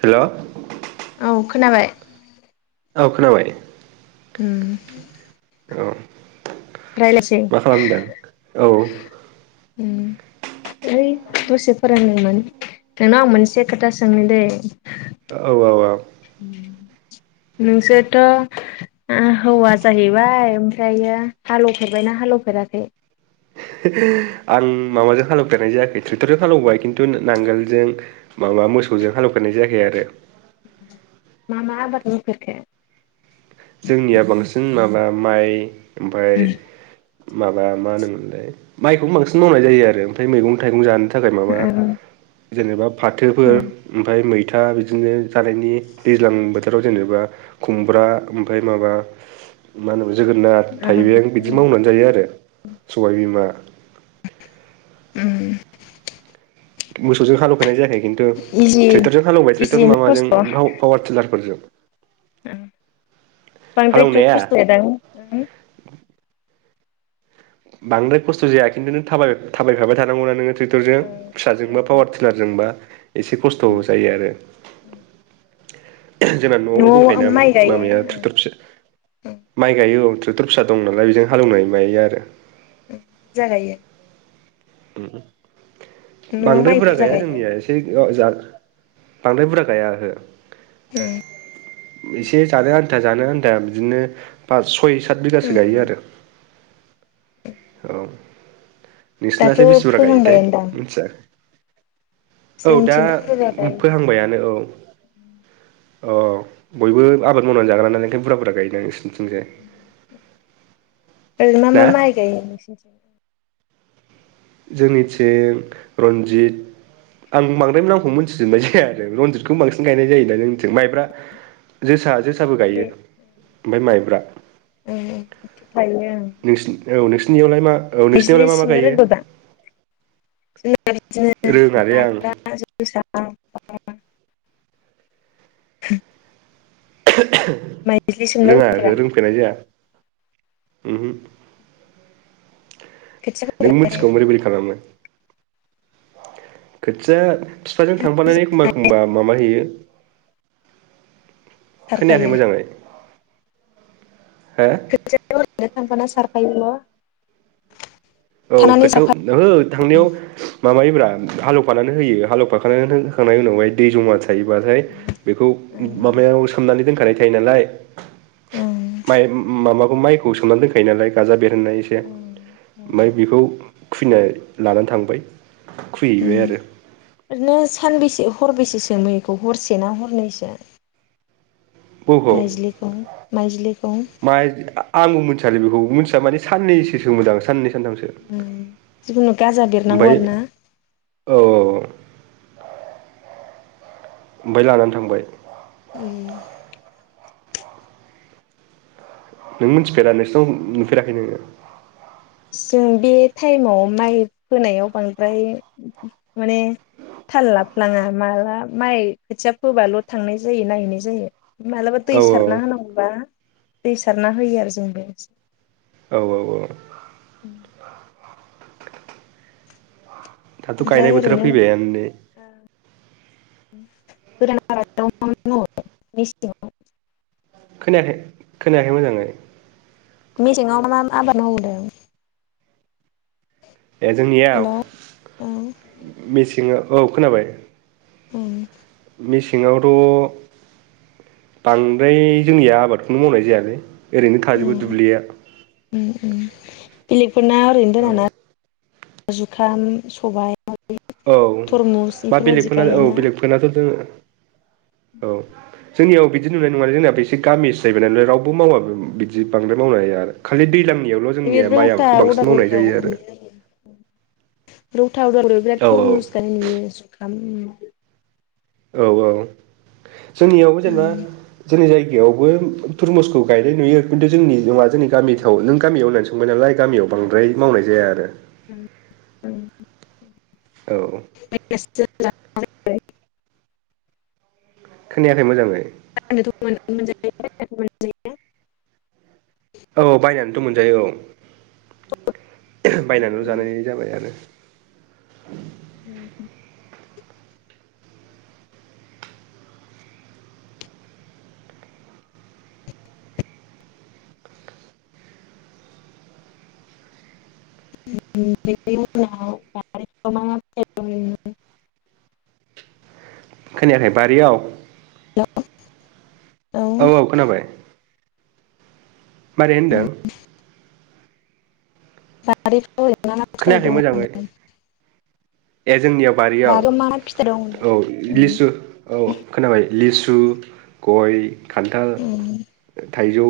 हेल'। औ खोनाबाय? औ खोनाबाय। उम। औ। रायलायसै मा खालामदों औ उम। है दसे फोरोंदोंमोन नोंनाव आं मोनसे खोथा सोंनो दे? औ औ। औ नोंसोरथ' ओ हौवा जाहैबाय ओमफ्रायो हालेफेरबायना हालेफेराखै? [unintelligible] आं माबाजों हालौफेरनाय जायाखै ट्रेक्टरजों हालौबाय खिन्थु ना-नांगोलजों माबा मोसौजों हालेवफेरनाय जायाखै आरो। मा मा आबाद मावफेरखो? जोंनिया बांसिन माबा माइ ओमफ्राय माबा मा होनोमोनलाय माइखौनो बांसिन मावनाय जायो आरो ओमफ्राय मैगं थाइगं जानो थाखाय माबा ओं जेनेबा फाथोफोर ओमफ्राय मैथा बिदिनो जानायनि दैज्लां बोथोराव जेनेबा खुमब्रा ओमफ्राय माबा मा होनो जोगोनार ओं थाइबें बिदि ओं मावनानै जायो आरो। सबाय बिमा [unintelligible] मोसौजों हालौफेरनाय जायाखै खिन्थु इजि ट्रेक्टरजों हालेवबाय ट्रेक्टर इजियैनो खस्थ' माबाजों [unintelligible] पावार टिलारफोरजों। ओं बांद्रायथ' हालौनाया खस्थ' जायादां? उम बांद्राय खस्थ' जाया खिन्थु नों थाबाय थाबायफाबाय थानांगौना नोङो। ट्रेक्टरजों फिसाजोंबा ओं पावार टिलारजोंबा एसे खस्थ'बो जायो आरो। [unintelligible] जोंना न'आवनो दंखायोना न'आव माइ गायो माबाया ओं ट्रेक्टर फिसा ओं माइ गायो औ ट्रेक्टर फिसा दं नालाय बेजों हालेवनाय मायो आरो। जागायो न'आव बांद्राय माइ बुरजा गैया गायो जोंनिया एसे [unintelligible] बांद्राय बुरजा गाया ओहो [unintelligible] एसे जानो आन्था जानो आन्था बिदिनो पास सय सात बिगासो गायो ओं आरो औ। [unintelligible] दाथ' बेसे बुरजा गायोथाय फोहांबायानोदां मिथिया। औ दा जोंथिंबो बुरजा गायो फोहांबायानो औ अ बयबो आबाद मावनानै जाग्रानालाय ओंखायनो बुरजा बुरजा गायो दां नोंसोरनिथिंजाय? [inaudible] ओरैनो मा ना मा माइ गायो नोंसिनिथिं? जोंनिथिं रन्जित आं बांद्राय नामखौ मोनथिजोबनाय जाया आरो रनजितखौ बांसिन गायनाय जायोना जोंनिथिं माइब्रा, जोसा जोसाबो गायो बे ओमफ्राय माइब्रा। [unintelligible] नोंसिनि औ नोंसिनियावलाय मा औ बिजलि नोंसिनियावलाय मा मा सोमनो गायो? रोंगौ दा जोंना बिदिनो रोङालै आं माइब्रा जोसा माइज्लि सोमनो रोङा रोंफेरा ओहो रोंफेरनाय जाया उमहु खोथिया नों फोनानै मिथिगौ बोरै बोरै खालामो? खोथिया फिफाजों थांफानानै एखमबा एखमबा माबा हैयो। खोनायाखै सारफायो मोजाङै। हो [unintelligible] थांफाना सारफायोना? औ खोथियाखौ ओहो थांनायाव माबायोब्रा हालेवफानानै होयो हालौवफाखानानै होखांनायनि उनावहाय दै जमा थायोबाथाय बेखौ ओं माबायाव सोमनानै दोनखानाय थायो नालाय ओं माइ माबाखौ माइखौ सोमनानै दोनखायो नालाय गाजा बेरहोनाय एसे ओं ओं ओमफ्राय बेखौ खुना लानानै थांबाय उम खुहैबाय आरो। ओरैनो सानबेसे हरबसे सोमो बेखौ हरसे ना हरनैसो? माइज्लिखौ माइज्लिखौ [unintelligible] माइ आंबो मिथियालै बेखौ मिथिया माने साननैसो सोमोदां साननै सानथामसो ओम जिखुनु गाजा ओमफ्राय बेरनांगौ आरोना? औ औ ओमफ्राय लानानै थांबाय। उम नों मिथिफेरा नोंसोरनाव नुफेराखै नोंङो? जों बे टाइमाव माइ फोनायाव बांद्राय माने थाल लाफ्लाङा माला माइ खोथिया फोबाल' थांनाय जायो नायहैनाय जायो। मालाबा औ दै सारना होनांगौबा दै सारना होयो आरो जोंबो। औ औ औ। उम दाथ' गायनाय ओमफ्राय बोथोरा ओरैनो फैबायानो ने? [unintelligible] खोनायाखै खोनायाखै मोजाङै। मेसेङाव मा आबाद मावो होनदों? ए जोंनियाव हेल' औ उम मेसें औ खोनाबाय उ मेसेङावथ' बांद्राय जोंनिया आबादखौनो मावनाय जायालै। ओरैनो थाजोबो दुब्लिया बेलेगफोरना ओरैनो औ दोनाना जुखाम सबाय औ थरमुस मा बेफोरबायदि बेलेगफोरना औ गायोना बेलेगफोरनाथ' दोङो औ। जोंनियाव बिदि नुनाय नङा जोंना बे एसे गामि सो जाहैबाय नालाय रावबो मावाबो बिदि बांद्राय मावनाया आरो। खालि दैलांनियावल' बे जोंनिया माइ रौता आबादखौ बांसिन मावनाय उदालगुरियाव जायो आरो। नुयो रौथा अदालगुरियाव बिराद औ थरमुस गायनाय नुयो जुखाम औ औ जोंनियावबो जेनेबा उम जोंनि जायगा इयावबो थरमुसखौ गायनाय नुयो खिन्थु जोंनि नङा जोंनि गामिफ्राव नों गामियाव होनानै सो सोंबाय नालाय गामियाव बांद्राय मावनाय जाया आरो। उम उम। औ [unintelligible] खोनायाखै मोजाङै [unintelligible] [unintelligible] औ बायनानैथ' मोनजायो औ बायनानैल' जानाय जाबाय आरो। उम [unintelligible] [unintelligible] खोनायाखै बारियाव हेलौ औ औ खोनाबाय। मारै होनदों? खोनायाखै मोजाङै [unintelligible] ए जोंनियाव बारियाव मा मा फिथाइ दं होनदों औ उम लिसु औ खोनाबाय लिसु गय खान्थाल उम थाइजौ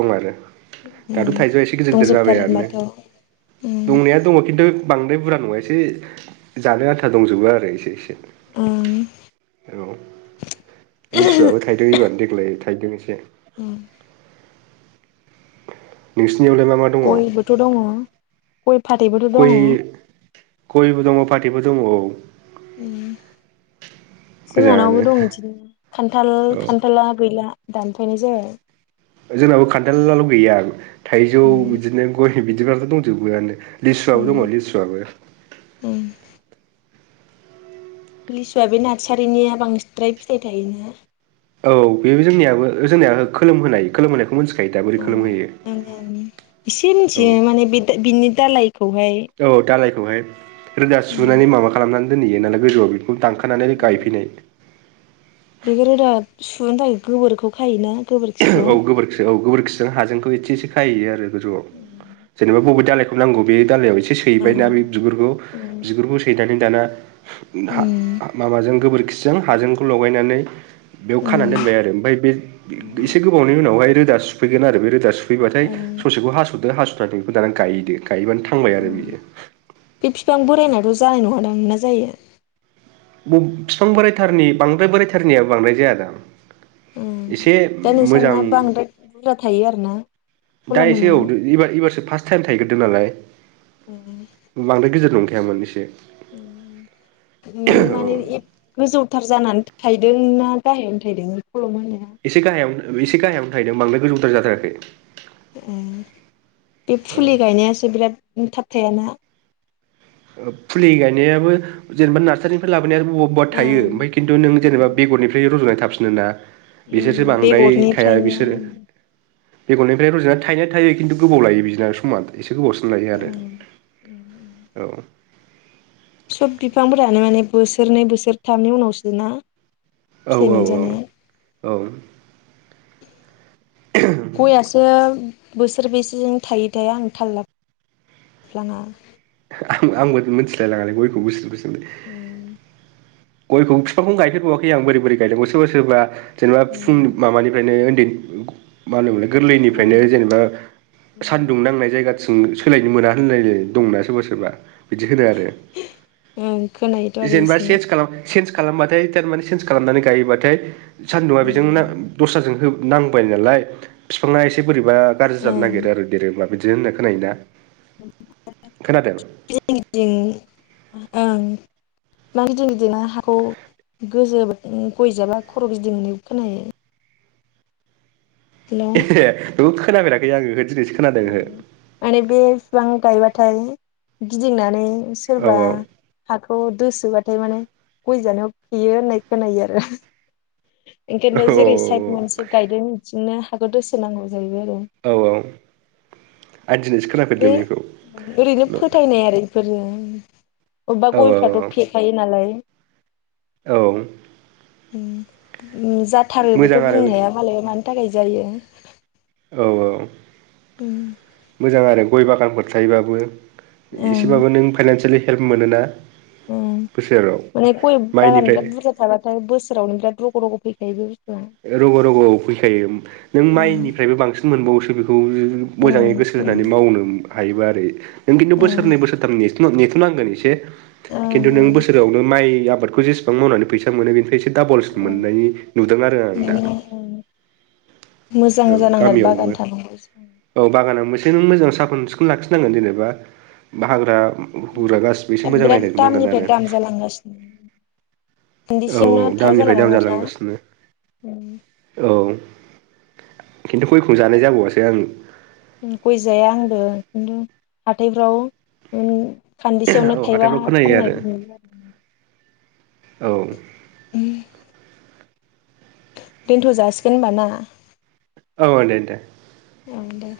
दं आरो दाथ' उम थाइजौआ एसे गिदिर गिदिर दंजोबथारो जाबाय आरो ने। होनबाथ' उम दंनाया दङ किन्तु बांद्राय बुरजा नङा एसे जानो आन्था दंजोबो आरो एसे एसे। ओं औ लिसुआबो थायदों एबानो देग्लाय थायदों एसे। उम नोंसिनि आलाय मा मा दङ गइबोथ' दङ गइ फाथैबोथ' दङ? गइबो दङ फाथैबो दङ औ। उम मोजाङानो जोंहानावबो दं इदिनो खान्थाल औ खान्थाला गैला। दानफानाय जाय जोंनाबो खान्थालआल' गैया थाइजौ उम बिदिनो गइ बिदिबाथ' दंजोबोआनो। लिसुआबो उम दङो लिसुआबो उम लिसुआ बे नार्सारिनिया बांसद्राय फिथाइ थायोना? औ बे बि जोंनियाबो ओ जोंनिया खोलोम होनाय खोलोम होनायखौ मोनथि अ ओ इसे औ मिथियो माने बे दालाइ बिनि दालायखौहाय औ दालायखौहाय रोदा उम सुनानै माबा खालामनानै दोनहैयो नालाय गोजौआव बिखौ दानखानानै गायफैनाय बे रोदा सुनो थाखाय गोबोरखौ खायोना गोबोर औ गोबोरखि औ गोबोरखिजों हाजोंखौ एसे एसे खाहैयो आरो गोजौआव जेनेबा बबे दालाय नांगौ बे दालायाव एसे सैबायना ओं बे ओं बिगुरखौ उम बिगुरखौ सैनानै दाना ना माबाजों गोबोरखिजों हाजोंखौ लगायनानै बेयाव खाना ओं ओं दोनबाय आरो ओमफाय बे एसे गोबावनि उनाव ब्यावहाय रोदा सुफैगोन आरो बे रोदा सुफैबाथाय उम ससेखौ हास'दो हास'ना बेखौ दाना गायहैदो गायोबानो था उम बे फिफां बोरायनायथ' जानाय नङादां ना जायो? बे फिफां बोरायथारनि बांद्राय बोरायथारनिया बांदाय जाया दां इसे ओम मोजां बुना थायो आरो ना? दा एसे औद इबा इबासो फास थाइम थायग्रोदो नालाय [inaudible] बांद्राय गेदिर नंखायामोन इसे। उम माने ए गोजौथार जानानै थायदों ना गाहायावानो थायदों बि खल'म होनाया? एसे गाहायावनो एसे गाहायावनो थायदों बांद्राय गोजौथार जाद्रायाखै। उम बे औ फुलि गायनायासो बिराद उम थाब थायाना? ओ फुलि गायनायाबो जेनेबा नार्सारिनिफ्राय लाबोनाय आरो अबा थायो ओं ओमफाय खिन्थु नों ओं जेनेबा बेगरनिफ्राय रज'नाय थाफिनो ना। उम बिसोरसो बांद्राय थाया बेगरनिफ्रायनो बिसोरो बेगरनिफ्राय रज'ना थायनाया थायो किन्तु गोबाव लायो बिदिना समा एसे गोबावसिन लायो आरो ओं। [inaudible] औ सब बिफांफोरानो माने बोसोरनै बोसोरथामनि उनावसोना औ औ औ औ गयासो बोसोर बेसेजों थायो थाय आं थाललाफ्लाङा। आ आंबो मोनथिलायलाङालै गयखौ बोसि बोसोरनि उम गयखौ फिफांखौनो गायफेरबावाखै आं बोरै बोरै गायनांगौ सोरबा सोरबा जेनेबा फुं उम माबानिफ्रायनो उन्दै मा होनोमोनलाय ओं गोरलैनिफ्रायनो जेनेबा ओं सानदुं नांनाय जायगाथिं सोलायनो मोना होनलायलायना दंना सोरबा सोरबा। बिदि होनो आरो ओं खोनायोथ' आरो जेनेबा एसे सेन्स खालाम सेन्स खालामबाथाय तारमाने सेन्स खालामनानै गायोबाथाय सान्दुंङा बेजों ना ओं दस्राजों हो नांबाय नालाय फिफाङा एसे बोरैबा गारजि जानो ओं नागिरो आरो देरोब्ला बिदिनो होनना खोनायोना खोनादों? जोंनिथिं ओं मा गिदिं दिना हाखौ गोजोब नो गयजाबा खर' गिदिंनो खोनायो। हेलौ ए दे खोनाफेराखै आङो ओ दिनैसो खोनादों अ माने बे फिफां गायबाथाय गिदिंनानै एस सोरबा ओहो हाखौ दोसोबाथाय माने गयजानायाव फेयो होननाय खोनायो आरो। औ एखायनथ' औ जेरै साइद मोनसे गायदों बिथिंनो हाखौ दोसोनांगौ जायो आरो। औ औ आं दिनैसो खोनाफेरदों बे बेखौ औ ओरैनो फोथायनाय आरो फोरो अबबा औ गयफ्राथ' औ फेखायो नालाय। औ उम मोजां जाथारोबोथ' आरो बुंनो हाया मालायबा मानि थाखाय जायो। औ औ मोजां आरो गय बागानफोर थायोबाबो। उम एसेबाबो नों फाइनानसियेलि हेल्प मोनोना उम बोसोराव माने गय बागान माइनिफ्राय बिराद बुरजा थाबाथाय बोसोरावनो बिराद रग' रग' फैखायो बे बुस ओ रग' रग' फैखायो नों ओम माइनिफ्रायबो बांसिन मोनबावोसो बेखौ [unintelligible] मोजाङै ओम गोसो होनानै मावनोम हायोबा आरो। नों खिन्थु औ बोसोरनै बोसोरथाम नेथ'नां नेथ'नांगोन एसे ओं खिन्थु नों बोसोरावनो माइ इ आबादखौ जेसेबां मावनानै फैसा मोनो बेनिफ्राय एसे डाबल मोननाय नुदों आ उम उम मोजां औ जानांनार गामियावबो बागान थानांगौ औ बागाना मोजों मोजां साखोन सिखोन लाखिनांगोन जेनेबा बा हाग्रा हुरा गासिबो एसे मोजां नायनांगोन नांगोन आरो। थांगासिनो औ औ दामनिफ्राय जालांबाय दाम माथो ना। जालांगासिनो। औ खिन्थु गयखौ जानाय जाबावासो आङो। उम गय जाया आंबो खिन्थु हाथायफ्राव उम खान्दिसेयावनो औ थाइबा हाथायफ्राव खोनायो आरो फाननायखौ नुयो आरो। औ। उम। दोनथ' जासिगोन होमबा ना। औ दे दे। औ दे।